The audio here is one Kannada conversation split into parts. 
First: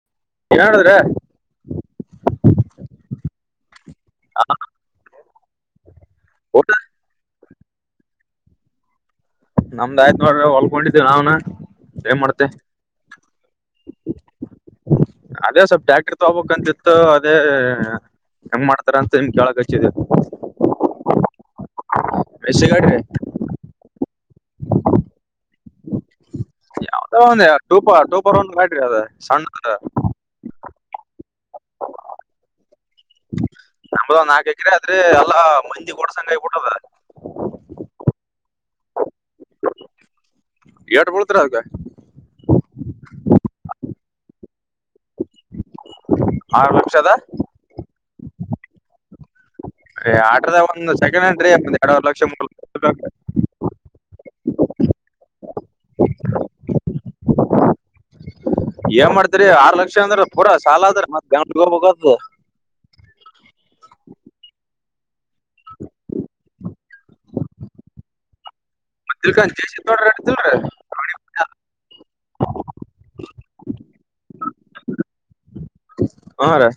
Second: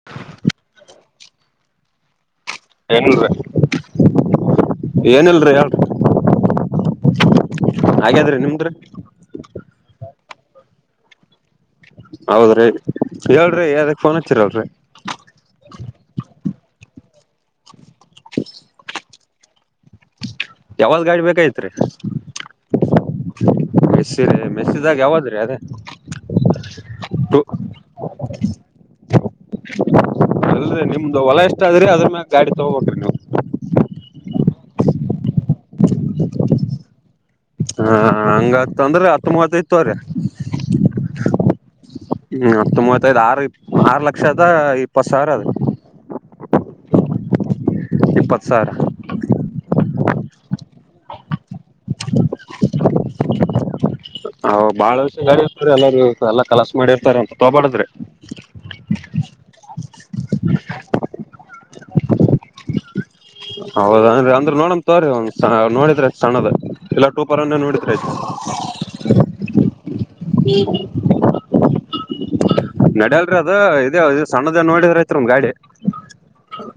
[inaudible] ಇಲ್ನೋಡುದ್ರೆ. ಏನ್ [unintelligible] ಹಾ ಏನಿಲ್ರಿ. [unintelligible] ಆಗ್ಯಾದ್ರಿ ನಿಮ್ದು? ನಮ್ದ ಆಯ್ತ್ ನೋಡ್ರಿ ಹೊಲ್ಕೊಂಡಿದೇವಿ ನಾವ್ನ. ಏನ್ ಮಾಡ್ತೆ ಹೌದ್ರಿ ಹೇಳ್ರಿ ಯದಕ್ ಫೋನ್ ಹಚ್ಚಿರಲ್ರಿ. ಅದೇ ಸ್ವಲ್ಪ ಟ್ಯಾಕ್ಟರ್ ತಗೋಬೇಕಂತಿತ್ತು ಅದೇ ಹೆಂಗ್ ಮಾಡ್ತಾರಂತ. ಅದ್ಕೆ ನಿಮ್ ಕೇಳಕ್ಕಚ್ಚಿದ್ವಿ. ಯಾವಾಗ ಗಾಡಿ ಬೇಕೈತ್ರಿ. ಮೆಸ್ಸಿ ಗಾಡ್ರಿ ಮೆಸಿರ ಮೆಸಿದಾಗ ಯಾವದ್ರೀ ಅದೇ. ಯಾವದೊ ಒಂದ ಟೂಪ ಟೂಪರ್ ಒಂದು ಮಾಟ್ರಿ ಅದ ಸಣ್ಣದ್. ಅಲ್ಲರೀ ನಿಮ್ದ್ ಹೊಲ ಅಷ್ಟ ಆದ್ರಿ ಅದ್ರ ಮ್ಯಾಗ ಗಾಡಿ ತೊಗೋ ಬೇಕ್ರಿ ನೀವು. ನಮ್ದ್ ನಾಕ ಎಕ್ರೆ ಆದ್ರೆ ಅಲ್ಲಾ ಮಂದಿ ಕೊಡ್ಸಂಗ ಹಾ ಹಂಗತ್ ಅಂದ್ರೆ ಹತ್ ಮೂವತ್ತೈದ್ ತಗೋರಿ. ಏಷ್ಟ್ ಬುಳ್ತದ್ರ ಅಂದ್ರ. ಹ್ಮ್ ಹತ್ತು ಮೂವತ್ತೈದು ಆರು ಇ ಆರು ಲಕ್ಷದ ಇಪ್ಪತ್ ಸಾವ್ರ ಅದ. ಆರ್ ಲಕ್ಷದ ಇಪ್ಪತ್ತು ಸಾವ್ರ. ಆಟ್ರದ ಒಂದು ಸೆಕೆಂಡ್ ಹ್ಯಾಂಡ ರೀ ಎರಡುವರ್ ಲಕ್ಷ ಮೂ [inaudible] ಓ ಬಹಳ ವರ್ಷ ಗಾಡಿ [unintelligible] ಇರ್ತಾರ ಎಲ್ಲಾರು ಎಲ್ಲಾ ಕಲಸ ಮಾಡಿರ್ತಾರ ಅಂತ ತಗಬಾಡದ್ರಿ. ಏನ್ ಮಾಡ್ತರಿ ಆರ್ ಲಕ್ಷ ಅಂದ್ರ ಪೂರಾ ಸಾಲ ಆದ್ರ ಮತ್ ಗಂ [unintelligible] ಹೋಗ್ಬೇಕು ಹೌದನ್ರಿ ಅಂದ್ರೆ ನೋಡನ್ ತೋರಿ ಒಂದ್ ನೋಡಿದ್ರಾತ್ ಸಣ್ಣದು ಎಲ್ಲಾ ಟೂಪರ್ನ್ನೇ ನೋಡಿದ್ರ ಆತು. ಹ [unintelligible] ನಡಯಲ್ರಿ ಅದು ಇದು ಈ ಸಣ್ಣದೆ ನೋಡಿದ್ರಾತ್ ನಮ್ ಗಾಡಿ. ಹಾ ರಿ.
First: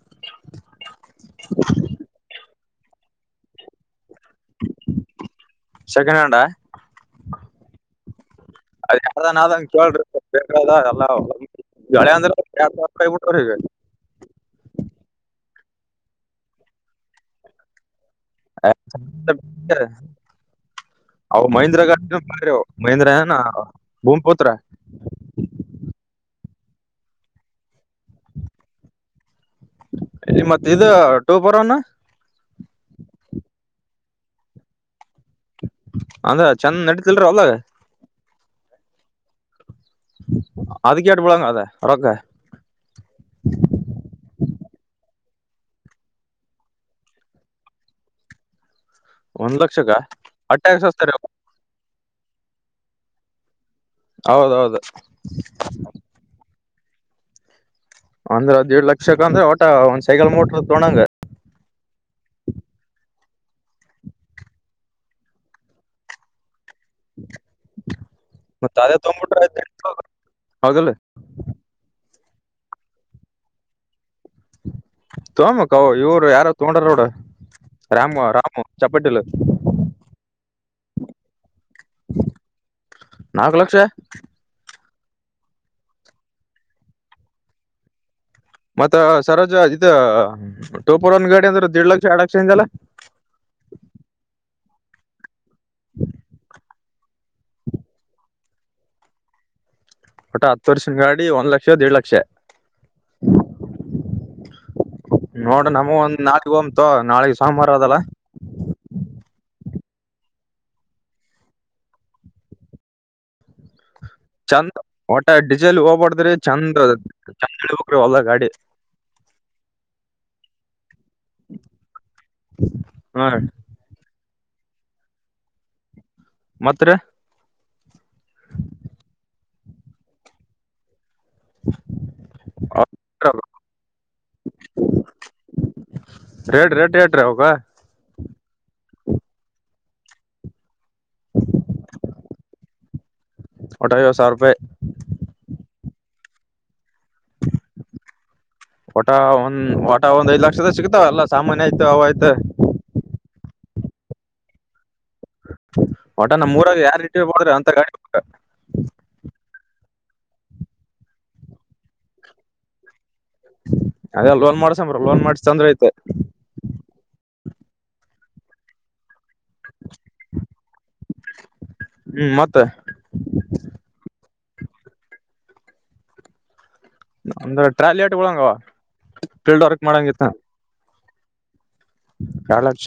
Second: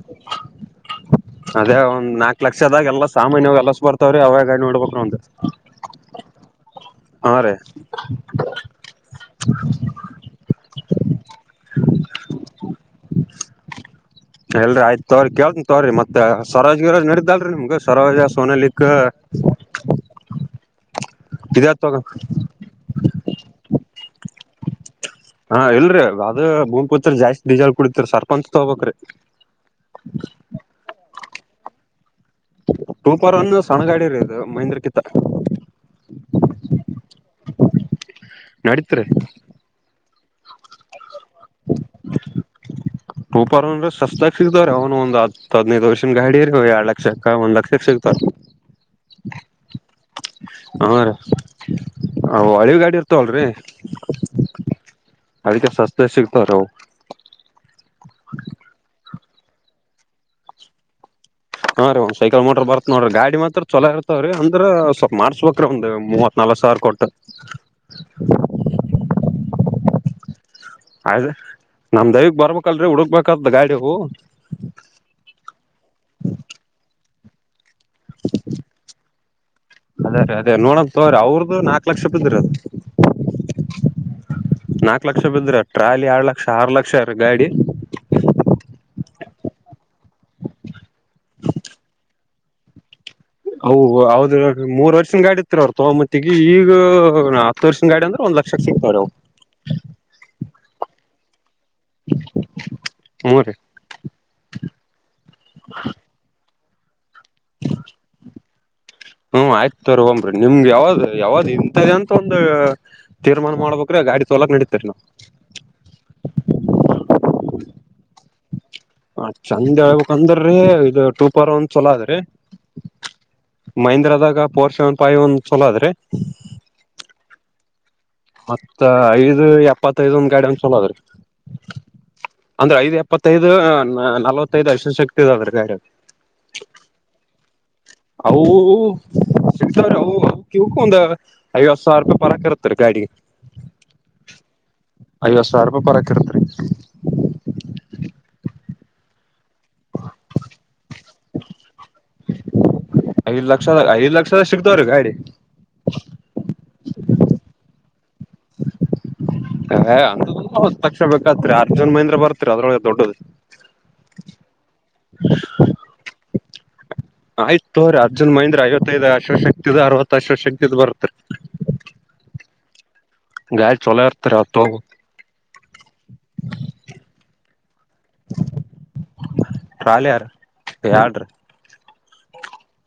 ಅದೇ ಒಂದ್ ನಾಲ್ಕ್ ಲಕ್ಷದಾಗ ಎಲ್ಲಾ ಸಾಮಾನ್ಯವಾಗಿ ಎಲ್ ಎಸ್ ಬರ್ತಾವ್ರೀ ಅವಾಗಾಗಿ ನೋಡ್ಬಬೇಕ್ರ ಒಂದ್. ಸೆಕಂಡ್ ಹ್ಯಾಂಡಾ. ಹಾದ್ ರೀ. ಅದ [unintelligible] ಕೇಳ್ರಿ ಬೇಕಾದಾದ ಎಲ್ಲ [unintelligible] ಎಲ್ರಿ ಆಯ್ತ ತ್ರರಿ ಕೇಳ್ತಿನ್ ತೋರಿ ಮತ್ತೆ ಸ್ವರಾಜ್ ಗಿರಾಜ್ ನಡ್ದಲ್ರಿ ನಿಮ್ಗೆ ಸ್ವರಾಜ. ಸೋನಲಿಕ್ಕೆ ಅವು ಇದೇ ಮಹೀಂದ್ರಾ ತಗೋ ಗಾಡಿ ಬ [unintelligible] ಮಹೇಂದ್ರ ಹ ನ ಭೂ ಪುತ್ರ. ಹಾ ಎಲ್ರರಿ ಅದ ಭೂಮಪುತ್ರಿ ಜಾಸ್ತಿ ಡೀಜಾಲ್ ಕುಡತ್ರಿ ಸರ್ಪಂಚ್ ತಗಬೇಕ್ರಿ. ನಿ ಮತ್ ಇದು ಟೂಪರೋನು. ಟೂಪರ್ ಒನ್ ಸಣ್ಣಗಾಡಿ ರ ಇದು ಮಹೀಂದ್ರ ಕಿತ್ತ ಅಂದ್ರ ಚಂದ ನಡತಿಲ್ರ ಅವಲಾಗ ನಡೀತ್ರಿ ಅದಕ್ಕೆೇಟ ಬಿಳಂಗ ಅದ ರೊಕ್ಕ ಡೂಪರ್ ಅಂದ್ರೆ ಸಸ್ತಾಗಿ ಸಿಗತವ ಅವನು ಒಂದ್ ಹದನೈದು ವರ್ಷನ್ ಗಾಡಿ ಇ ಎರಡ್ ಲಕ್ಷಕ್ಕ ಒಂದ್ ಲಕ್ಷಕ್ಕ ಸಿಗ್ತವರಿ ಒಂದ್ ಲಕ್ಷಕ್ಕ ಅಟ್ಯಾಗ ಸಸ್ತಾರಿ ಹರಿ ಅವ್. ಅವು ಹಳಿ ಗಾಡಿ ಇರ್ತವಲ್ರಿ ಹೌದೌದು ಅದಕ್ಕೆ ಸಸ್ತೆ ಸಿಗ್ತಾರಿಅವು ಅಂದ್ರ ದಿಡ್ ಲಕ್ಷಕ್ಕ ಅಂದ್ರೆ ಒಟ ಒಂದ್ ಸೈಕಲ್ ಮೋಟ್ರ ತಗೋಂಡಗ ಹಾ ರೀ ಒಂದ ಸೈಕಲ್ ಮೋಟರ್ ಬತ ನೋಡ್ರಿ ಗಾಡಿ ಮಾತ್ರ ಚಲೋ ಇರ್ತಾವ ರೀ ಅಂದ್ರ ಸ್ವಲ್ಪ ಮಾಡ್ಸ್ಬೇಕ್ರೀ ಒಂದ ಮೂವತ್ ನಾಲ್ಕತ ಸಾವಿರ ಕೊಟ್ಟ ಮತ್ತ ಅದೇ ತಗೊಂಡ್ ಬಿಟ್ಟರಾಆಯ್ತು ಹೌದಿಲ್ಲ ಆಯದು ನಮ್ ದೈವಗ್ ಬರ್ಬೇಕಲ್ರರಿ ಹುಡ್ಕ್ಬೇಕತ್ ಗಾಡಿ ಅವು ತೋಮ ಗಬೇಕ ಇವರು ಯಾರೋ ತಗೋಂಡ್ರ ರಾಮ ರಾಮು ಚಪಾಟ್ಟಲು ಅದೇ ರೀ ಅದೇ ನೋಡಂತ ತೋರಿ ಅವ್ರದ್ದು ನಾಕ್ ಲಕ್ಷ ರೂಪಾಯಿದ್ರ ಅದು ನಾಲ್ಕು ಲಕ್ಷ ನಾಕ್ ಲಕ್ಷ ಬಿದ್ರ ಟ್ರಾಲಿ ಎರಡ ಲಕ್ಷ ಆರು ಲಕ್ಷ ರ ಗಾಡಿ ಮತ್ತ ಸರೋಜ ಇದ ಟೋಪರ್ ಒನ್ ಗಾಡಿ ಅಂದ್ರೆ ದಿಡ್ ಲಕ್ಷ ಎರಡ್ ಲಕ್ಷಿಂದಲ್ಲ ಹ ಹೌದ ಮೂರ್ ವರ್ಷದ ಗಾಡಿತ್ತ ತಗೋ ಮತ್ತ ಈ ಈಗ್ ಈ ಹತ್ತು ವರ್ಷ ಗಾಡಿ ಅಂದ್ರೆ ಒಂದ ಲಕ್ಷಕ್ಕ ಸಿಗ್ತವ್ರವು ಒಟ್ಟ ಹತ್ತು ವರ್ಷ ಗಾಡಿ ಒಂದ್ ಲಕ್ಷ ದಿಡ್ ಲಕ್ಷ ಹ್ಮ್ ರೀ ನೋಡ್ರ ನಮ ಒಂದ್ ನಾಲ್ಕ ಒಮಂತು ನಾಳಗ್ ಸೋಮವಾರ ಅದಲ್ಲ ಹ್ಮ್ ಆಯ್ತ ತ್ರೋಒಂಬ್ರಿ ನಿಮ್ಗೆ ಯಾವ್ದ್ ಯಾವ್ದ್ ಇಂಥದ ಅಂತ ಒಂದು ತೀರ್ಮಾನ ಮಾಡ್ಬೇಕುರಿ ಆ ಗಾಡಿ ತೋಲಕ್ ಚಂದ್ ನಡೀತರಿ ಒಟ ಡಿಸೆಲ್ ಹೋಗ್ಬಾರಡ್ದ್ರಿ ಚಂದ್ ಚಂದ್ ಇಬೇಕ್ರಿ ಒಲ್ಲ ಗಾಡಿ ಹ ಚೆಂದ ಹೇಳ್ಬೇಕಂದ್ರೆ ಇದು ಟೂ ಪರ್ ಒಂದ ಚಲೋ ಅದ್ರಿ ಹಾ ಮಹೀಂದ್ರದಾಗ ಫೋರ್ ಸೆವನ್ ಫೈವ್ ಒಂದ ಚಲೋ ಅದ್ರಿ ಮತ್ತರೀ ಮತ್ತ ಐದು ಎಪ್ಪತ್ತಐದ ಒಂದ ಗಾಡಿ ಅಂದ ಚಲೋ ಅದ್ರೀ ಅಂದ್ರೆ ಐದ್ ಎಪ್ಪತ್ತೈದು ನಲ್ವತ್ತೈದು ಅಐಶ ಶಕ್ತಿ ಅದ್ರಿ ಗಾಡಿ ಅದ ರೇಟ್ ರೇಟ್ ರೇಟ್ ಎಟ್ರಿ ಅವರದ ಹೌದು ಸಿಕ್ತಾ ಅವು [unintelligible] ಐವತ್ತು ಸಾವಿರ ರೂಪಾಯಿ ಪರ ಇರುತ್ತ ರ ಗಾಡಿಗೆ ಒಟ ಐವತ್ ಸಾವಿರ ರೂಪಾಯಿ ಐವತ್ತು ಸಾವಿ ರೂಪಾಯಿ ಪರಕಿರ್ತ್ರಿರೀ ಓಟ ಒಂದ್ ಒಟ ಒಂದ್ ಐದ ಲಕ್ಷದ ಸಿಗ್ತಾವಲ್ಲ ಸಾಮಾನ್ಯ ಆಯ್ತು ಅವ ಆಯ್ತು ಐದ್ ಲಕ್ಷದ ಐದ್ ಲಕ್ಷದಾಗ ಸಿಗ್ತವ್ರೀ ಗಾಡಿ ಒಟ ನಮ್ಮೂರಾಗ ಯಾರ್ ರೀ ಇಡ್ರೆಬಾರದ ಅಂತ ಗಾಡಿ ಹ ಅ ಹತ್ತ ಲಕ್ಷಾ ಬೇಕಾಗತ್ತರಿ ಅರ್ಜುನ್ ಮಹೇಂದ್ರ ಬರ್ತೀರಿ ಅದ್ರೊಳಗೆ ದೊಡ್ಡದು ಅದ ಲೋನ್ ಮಾಡ್ಸಂಬ್ರೀ ಲೋನ್ ಮಾಡಸ ತಂದ್ರ ಆಯಿತ ಆಯ್ತ ತೋರಿ ಅರ್ಜುನ್ ಮಹೇಂದ್ರ ಐವತ್ತೈದ ಆ ಶಷ ಇದ ಅರವತ್ತು ಅಶ್ವಶಕ್ತಿ ಬರುತ್ತೆ ಹ್ಮ್ ಮತ್ ಗಾಡಿ ಚಲೋ ಇರತರಿ ಅದ ತಗೋಬೇಕ್ರಿ ಅಂದ್ರ ಟ್ರ್ಯಾಲಿ ಎಟ ಬೀಳಂಗವ ಫೀಲ್ಡ್ ವರ್ಕ್ ಟ್ರಾಲಿ ಯಾರ ಮಾಡಂಗಿತ್ತ ಯಾಡ್ರಿ ಎರಡ್ ಲಕ್ಷ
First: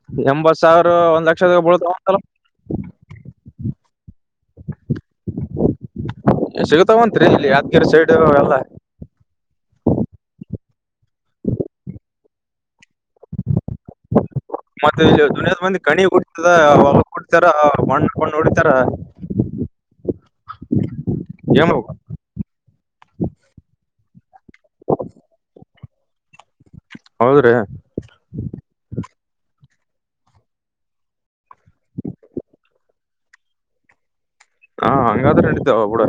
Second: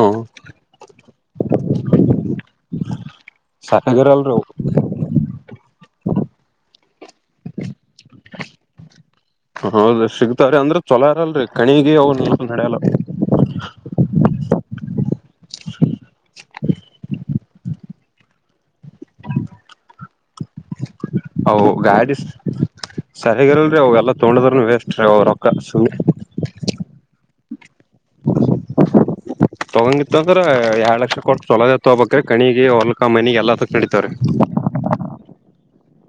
ಹ್ಮ ಎಂಬತ್ ಸಾವಿರ ಒಂದ್ ಲಕ್ಷದ ಬುಳತ್ತವಂತಲ್ ಸರ್ಯಾಗಿರಲ್ರಿವು ಸಿಗತಾವಂತ್ರಿ ಇಲ್ಲಿ ಯಾದಗಿರಿ ಸೈಡ್ ಎಲ್ಲ ಹೌದ ಸಿಗ್ತಾವ ರಿ ಅಂದ್ರ್ ಚೊಲೊ ಇರಲ್ರರಿ ಕಣಿಗ ಅವು ನಡೆಲ್ಲ [unintelligible] ಮತ್ತ ಇದುನೆದ್ ಮಂದಿ ಕಣಿಗ ಬುಡ್ತದ ಹೊಲಕ ಬುಡ್ತಾರ ಮಣ್ಣ ಪಣ್ಣ ಹೊಡಿತಾರ ಅವ್ ಏನ್ ಮಾಡ್ಬೇಕು ಗಾಡಿ ಸರ್ಯಾಗಿರಲ್ರಿ ಅವು ಎಲ್ಲಾ ತೊಂಡದ್ರನ್ ವೇಸ್ಟ್ ರೀ ಅವ ರೊಕ್ಕ ಸುಮ್ಮೆ ಹೌದ್ರಿ ತೊಗಂಗಿತ್ತ ಅಂದ್ರ ಎರಡ್ ಲಕ್ಷ ಕೊಟ್ಟ್ ಚೊಲೋದೆ ತೊಗಬೆಕ್ರಿ ಕಣಿಗೆ ಹೊಲ್ಕ ಮನಿಗಿ ಎಲ್ಲಾದಕ ನಡಿತವರೀ ಹಾ ಹಂಗಾದ್ರ ನಡಿತಾವ ಬುಡ್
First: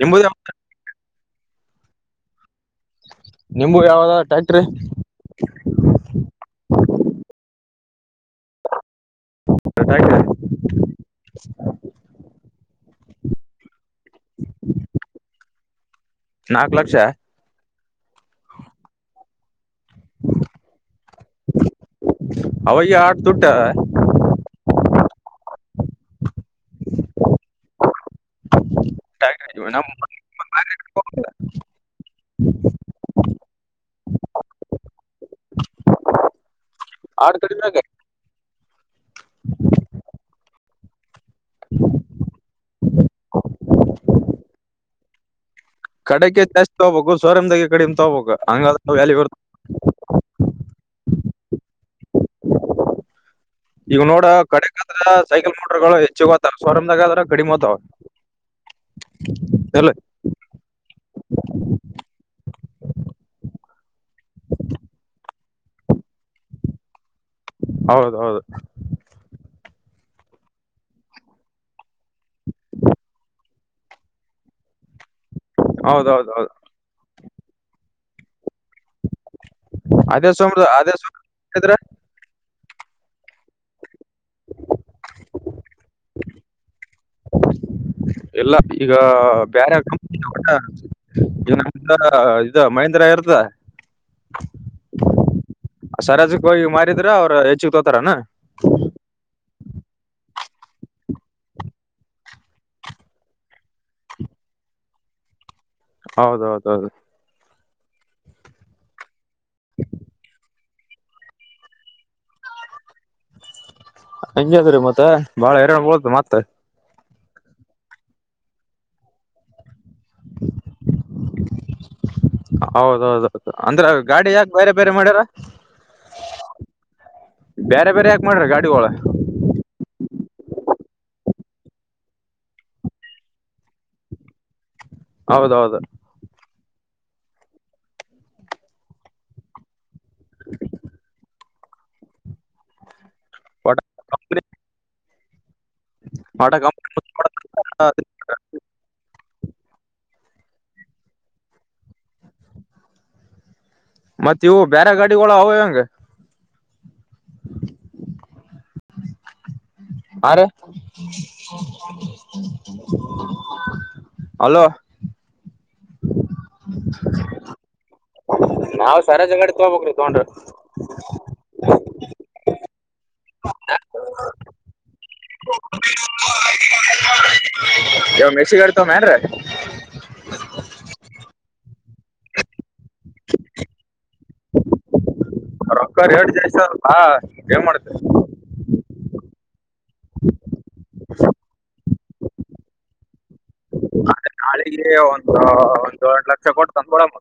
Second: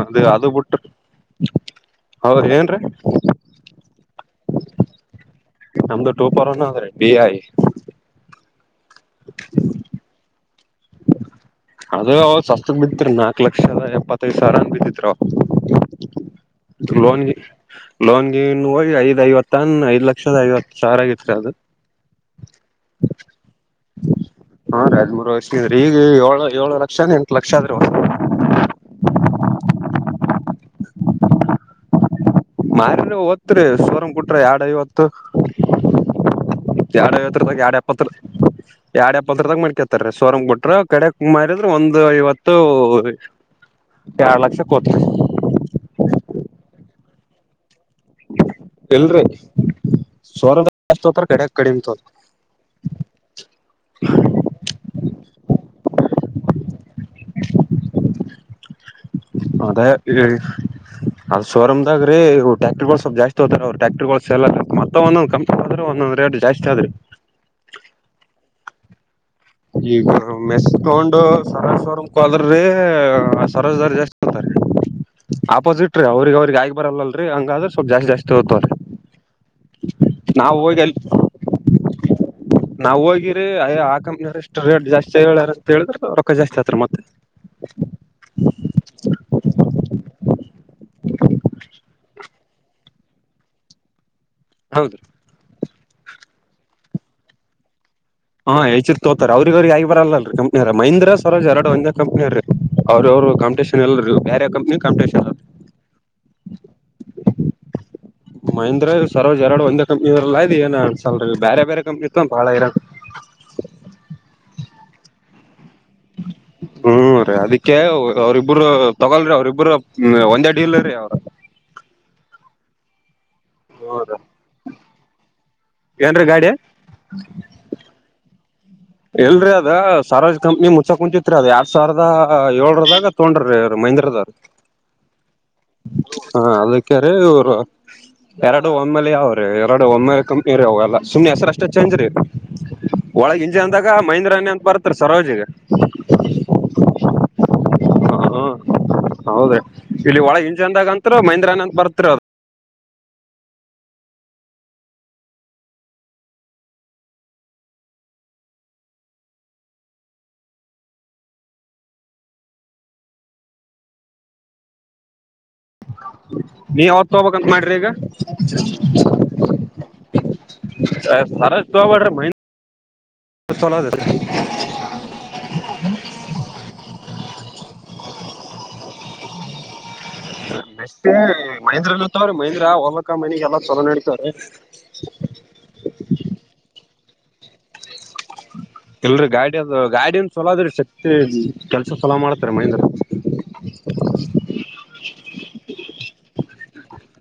ಅದೆ ನಿಂಬುದ ಅದು ಬುಟ್ಟ್ ಹೌದ್ರಿ ಏನ್ರೀ ನಿಮ್ಬವ ಯಾವದದ್ ಟ್ರ್ಯಾಕ್ಟ್ರಿ ನಮ್ದು ಟೂ ಫೋರ ಒನ್ನ ಆದ್ರಿ ಡಿ ಐ [inaudible] [unintelligible] ಅದ್ ಅವಾಗ ಸಸ್ತ್ಕ ಬಿತ್ರಿ ನಾಲ್ಕ್ ಲಕ್ಷದ ಎಪ್ಪತ್ ಸಾವಿರ ಏನ್ ಬಿದ್ದಿತ್ರಿ ನಾಕ್ ಲಕ್ಷ ಅವಾಗ ಲೋನ್ ಗಿನ ಲೋನ್ ಗಿನ್ ಹೋಗಿ ಐದ್ ಐವತ್ತೆನ್ ಐದ್ ಲಕ್ಷದ ಐವತ್ತ್ ಸಾವಿರ ಆಗಿತ್ರಿ ಅದ್ ಅವಾಗೆ ಆಟ್ ತುಟ್ಟ್ ಹ್ಮ್ ರೀ ಹದಿಮೂರು ವರ್ಷನಗ ರೀ ಈಗ ಏಳು ಏಳು ಲಕ್ಷ ಏನ್ ಎಂಟ ಲಕ್ಷ ಆದ್ರಿ ಒ ನಮ್ಮ [unintelligible] [unintelligible] ಮಾರಿರ್ ಹೊತ್ತದ್ರಿ ಶೋರೂಮ್ ಬಿಟ್ರ ಎಡಐವತ್ತು ಎಡ್ ಆಡ್ ಐವತ್ತರದಾಗ ಎಡ್ ಕಡಿಮ್ಯಾಗ ಎಪ್ಪತ್ರ ಎಡ್ ಎಪ್ಪತ್ತರದಾಗ ಮಡಕತ್ತಾರಿ ಸೋರ್ಂಗ್ ಬಿಟ್ಟ್ರ ಕಡ್ಯಾಕ್ ಮಾರಿದ್ರ ಒಂದು ಐವತ್ತು ಎರಡ್ ಲಕ್ಷ ಕೊತ ಕಡೆಕೆ ಜಾಸ್ತಿ ತೊಗಬೇಕು ಸೋರಮದಾಗೆ ಕಡಿಮ ಎಲ್ರಿ ಸೋರಂದಾಗೆ ಜಾಸ್ತಿ ತೊತ್ತಾರ್ ಕಡ್ಯಕ್ ಕಡಿಮ ತೊತ್ತರ ಈಗ ನೋಡ ಕಡೆಕಂದ್ರ ಸೈಕಲ್ ಮೋಟರ್ಗಳು ಹೆಚ್ಚಗೋತಾವ ಸೋರುಮದಾಗ ಆದ್ರ ಕಡಿಮ ಹೊತಾವ ಅದೇ ಈ ಅದು ಸೋರುಂದಾಗ್ರೀ ಟ್ಯಾಕ್ಟಿರ್ಗಳು ಸ್ವಲ್ಪ್ ಜಾಸ್ತಿ ಹೊತ್ತಾವ್ರಿ ಟಕ್ಟರಿಗಳ ಸೆಲ್ ಮತ್ತ ಒಂದೊಂದ ಆದ್ರೂ ಒಂದೊಂದ್ ರೇಟ್ ಜಾಸ್ತಿ ಆದ್ರಿ ಹೌದೌದು ಈಗ ಮೆಸ್ಕೊಂಡು ಸರೋಜ ಶೋರುಂಕವಾದರಿ ಸರೋಜದರಿ ಜಾಸ್ತಿ ಕೊಡತಾರಿ [inaudible] ಆಪೋಸಿಟ್ ರೀ ಹೌದೌದು ಅವ್ರಿಗ ಹೌದು ಅವ್ರಿಗ ಆಗಿ ಬರಲ್ಲಲ್ರರಿ ಹಂಗಾದ್ರ ಸ್ವಲ್ಪ ಜಾಸ್ತಿ ಜಾಸ್ತಿ ತೋತ್ತರೀ ಅದೇ ನಾವ್ ಸೋಮ್ರ ಅದೇ ಹೋಗಲ್ಲಿ ಸೋಮ್ರ ಇದ್ರ ನಾವ ಹೋಗಿರಿ ಏ‌ ಆ ಕಂಪನಿಯರ ಎಷ್ಟ್ ರೇಟ್ ಜಾಸ್ತಿ ಹೇಳಾರ ಅಂತ ಹೇಳಿದ್ರ ರೊಕ್ಕ ಜಾಸ್ತಿ ಹೇಳತ್ರ ಮತ್ತ ಎಲ್ಲ ಈಗ ಬ್ಯಾರೆ ಕಂಪನಿ [unintelligible] [unintelligible] ಇದು ಮಹೇಂದ್ರ ಇರತ್ತದ್ ಹೌದ್ರೀ ಸರಾಜಕ್ ಹೋಗಿ ಮಾರಿದ್ರ ಅವ್ರ ಹೆಚ್ಚಿಗ್ ತೋತಾರನ್ ಹ್ಮ ಹೆಚ್ಚಿಗ್ ತೋತರೀ ಅವ್ರಿಗ ಅವ್ರಿಗ ಹಾಗಿಬರಲ್ಲಲ್ರಿ ಕಂಪನಿರ ಮಹೀಂದ್ರ್ ಸ್ವರಾಜ್ ಎರಡು ಒಂದೆ ಕಂಪನೆರೀ ಅವ್ರರು ಅವರು ಕಂಪಿಟಷನ್ ಎಲ್ ಬೇರೆ ಕಂಪ್ನಿ ಕಂಿಟಷನ್ ಹೌದೌದೌದು ಮಹಂದ್ರ ಸರೋ್ ಎರಡು ಒಂದೇ ಕಂಪ್ನಿರಲ್ಲ ಇದ್ ಏ ಅನ್ಸಲ್ರಿೀ ಬೇರೆ ಬೇರೆ ಕಂಪ್ನಿತ್ ಬಾಳ ಇರ ಹಂಂಗದೀ ಮತ್ತತ್ ಬಾಳ ಎರಡಡು ಬಳ ಮತ್ತತ್ ಹ್ಮ್ ರರಿ ಅದಕ್ಕೆ ಅವ್ರಿಬ್ಬರು ತಗೋಲ್ರಿ ಅವ್ರಿಬ್ಬರು ಒಂದೇಡ್ಡಿ ಇಲ್ರರಿ ಅವ್ರರು ಹೌದೌದೌದು ಅಂದ್ರ ಹೌದ ಗಾಡಿ ಯಾಕೆ ಬೇರೆ ಬೇರೆ ಮಾಡ್ಯಾರ ಏನ್ರೀ ಗಾಡಿ ಬೇರೆ ಬೇರೆ ಯಾಕಕ್ ಮಾಡ್ರಿ ಗಾಡಿಗಳೋಳ ಎಲ್ರರಿ ಅದ ಸರವಾಜ್ ಕಂಪ್ನಿ ಮುಚ್ಚಾಕ್ ಕು ಮುಂಚಿತ್ರಿ ಅದ ಎರಡ್ ಸಾವಿರದ ಏಳರದಾಗ ತೋೊಂಡ್ರೀ ಅವ ಮಹಂದ್ರದ್ರರು ಹೌದೌದು ಹಾ ಅದಕ್ಕೆಾರೆ ಇಊರು ಎರಡು ಒಮ್ಮೇಲಿ ಯಾವ್ರೀ ಎರಡು ಒಮ್ಮೇಲೆ ಕಂಪ್ನಿ ರೀ ಹೋಗಲ್ಲ ಸುಮ್ನೆ ಹೆಸರು ಅಷ್ಟೇ ಚೇಂಜ್ ರೀ ಒಳಗ್ ಇಂಜ ಒಟ ಅಂದಾಗ ಮಹಂದ್ರಾನಿ ಅಂತ ಬರ್ತಾರೆ ಸರೋಜಿಗೆ ಪಾಠ ಕ ಹ್ಮ ಹೌದ ಇಲ್ಲಿ ಒಳಗ ಹಿಂಜಂದದಾಗಂತ್ರ ಮೈಂದ್ರನಂತ ಬರ್ತರ ಅದ ಮತ್ತೆ ಇವು ಬೇರೆ ಗಾಡಿಗಳ ಅವಂಗೆ ಆ ರ ಅಲೋ ನೀ ಅವತ್ ತಗಬೇಕಂತ ಮಾಡ್ರಿ ಈಗ ನಾವ್ ಸರಜ ಗಾಡಿ ತಗೋಬೇಕ್ರಿ ತಗೊಂಡ್ರ ಸಾರ ತ ಮಾಡ್ರ ಮ ಚಲ [inaudible] ಯವ ಮೆಸಿಗಡ್ ತತ ಮ್ಯಾನ್ೀ ನೆಕ್ ಮಹೀಂದ್ರನ್ ಇರ್ತವ್ರೀ ಮಹೀಂದ್ರಾ ಹೋಲಕ್ಕ ಮನಿಗೆ ಎಲ್ಲಾ ಚಲೋ ನಡಿತವ್ರೀ ರೊಕ್ಕರ್ ಹೇಳ ಜಯ್ ಸರ್ ಹಾ ೇ ಮಾಡ್ತ ಎಲ್ರಿ ಗಾಡ ಗಾಡನ್ ಚಲೋ ಅದ್ರಿ ಶಕ್ತಿ ಕೆಲ್ಸ ಚಲೋ ಮಾಡ್ತಾರ ಮಹಂದ್ರ ಆದ್ರೆ ನಾಳೆಗೆ ಒಂದ ಒಂದ ಎರಡ್ ಲಕ್ಷ ಕೊಟ್ಟು ತಂದೊಡ ಮ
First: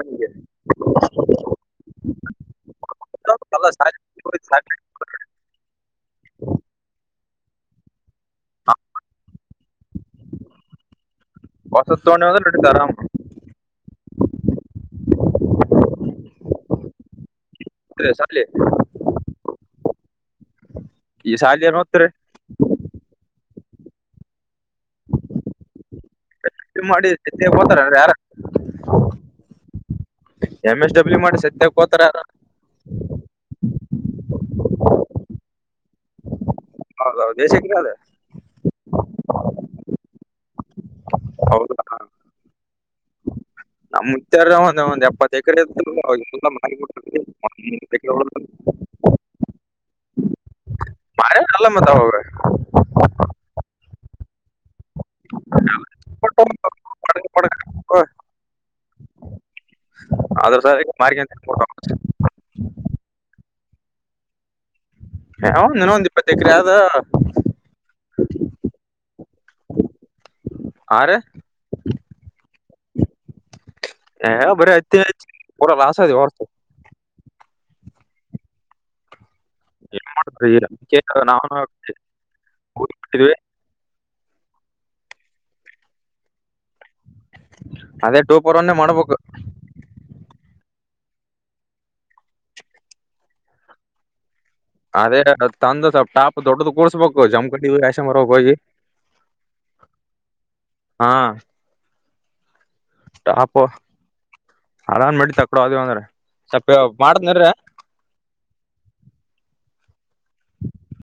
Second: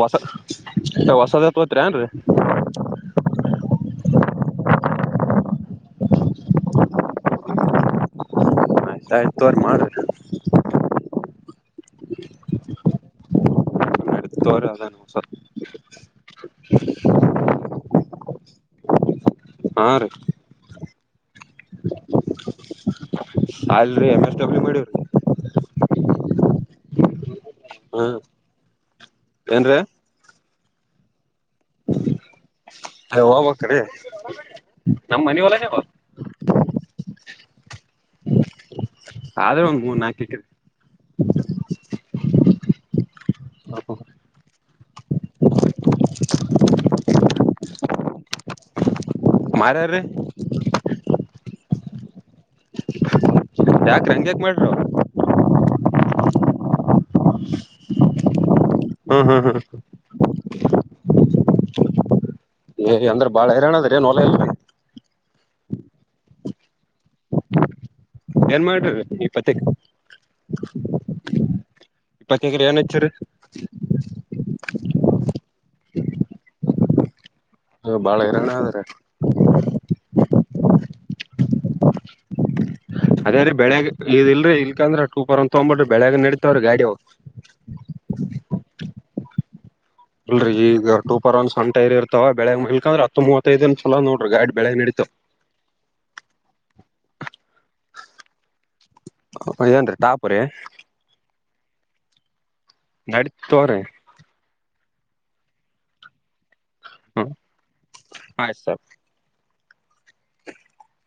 ಹೊಸ ಹೊಸದತ್ೋತ್ರಿ ಏನ್ೀ ಚಲ ಸ ಆಯ್ತ್ ತೋರ್ ಮಾಡ್ರಿ ಹೊಸ ತೋಣಿಂದ ನಡ್ ತರಾಮ ಎತೋರ ಅದಾನಸ [unintelligible] ಹಾ ರೀ ಈ ಶಾಲಿ ಏನ್ ಹತ್ರಿ ಅಲ್ರಿ ಎಮ ಎಸ್ ಡಬ್ಲ್ಯೂ ಮಾಡರಿ ಮಾಡಿ ಎತ್ತ ಹೋತಾರ ಯಾರ ಏನ್ ರೀ ಎಂ ಎಸ್ ಡಬ್ಲ್ಯೂ ಮಾಡಿ ಸತ್ಯಕ್ಕೆೋತಾರ ಅ ಹೋಗ್್ರೀ ನಮ್ಮ ಮನ ಹೊಲಾವ ಹೌದದು ದೇಶಕ್ಕ ಅದೆ ಆದ್ರೆ ಒಂದ್ ಮೂ ನಾಕ ರ ಹೌದು ಹಾ ನಮ್ ಮುತ್ಯ ಒಂದ ಎಪ್ಪತ್ತ ಎಕರೆ ಇತ್ತು [unintelligible] ಮಾರ ರೀ ಮಾರ ನಲ್ಲ ಮತ್ತ ಅವರು ಯಾಕ ಹಂಗ್ಯಾಕ ಮಾಡ್ರರು ಕೊಟ್ಟು ಪಡ್ಕ ಪಡ್ಕ ಹ್ಮ್ ಹ್ಮ್ ಹ್ಮ್ ಆದದ್ರ ಸ ಮ ಅಂತ [unintelligible] ಏ ಅಂದ್ರ ಬಾಳ ಹರಣದ ಲಾ ಹನ ಒಂದ್ ಇಪ್ಪತ್ತು ಎಕರೆ ಆದಾವ ಏನ್ ಮಾಡಿರಿ ಇಪ್ಪತ್ತ ಆರೆ ಇಪ್ಪತ್ತು ಎಕರೆ ಏನು ಅಚ್ಚಿರಿ ಹ ಬರೆ ಹತ್ತಿ ಹಚ್ಚಿ ಪುರ ಲಾಸ್ ಆದಿಯೋ ಹ ಬಾಳ ಐರಣ ಆದ ರಾಜಕೀಯ ಏನ್ ಮಾಡ್ರ ನಾ [unintelligible] ಅದೇದೀ ಬೆಳಗ್ ಇಲ್ರಿ ಇಲ್ಕ ಅಂದ್ರ ಟಪರ್ ಅಂತ ತಗ್ಬ ಬಿರಿ ಬೆಳಗ್ ನಡತಾವ್ರಿ ಗಾಡಿವು ಅದೇ ಟೂ ಪರ್ ಒನ್ನೇ ಮಾಡ್ಬೇಕು ಇಲ್ರರಿ ಈಗ ಟೂಪರ್ ಒನ್ ಸಟ ಇರ್ವ ಬೆಳಗ್ಗೆಗಲ್ಕ ಅಂದ್ರ ಹತ್ವತ್ತೈಐದ ಅನ್ ಸಲ ನೋಡಿ ಗಾಡಿ ಬೆಳ್ಯಾಗ ನಡಿತಾವ ಅದೇ ತಂದ ಸ್ವಪ್ ಟಾಪ್ ದೊಡ್ಡದ ಕೂರ್ಸ್ಬೇಕು ಜಮ್ಕಡಿ ಯಶ ಮರಾಗ ಹೋಗಿ ನ್ರಿ ಟಾಪುರೆ ಹಾ ಪಾಪು ಪಾಪು ನಡಿತಾವ್ರಿ ಅದಾನ್ ಮಾಡಿ ತಕಡ ಅದವ ಅಂದ್ರೆ ಸ್ಪ ಮಾಡನ್ರ ಹಯ ಸರ್ [unintelligible]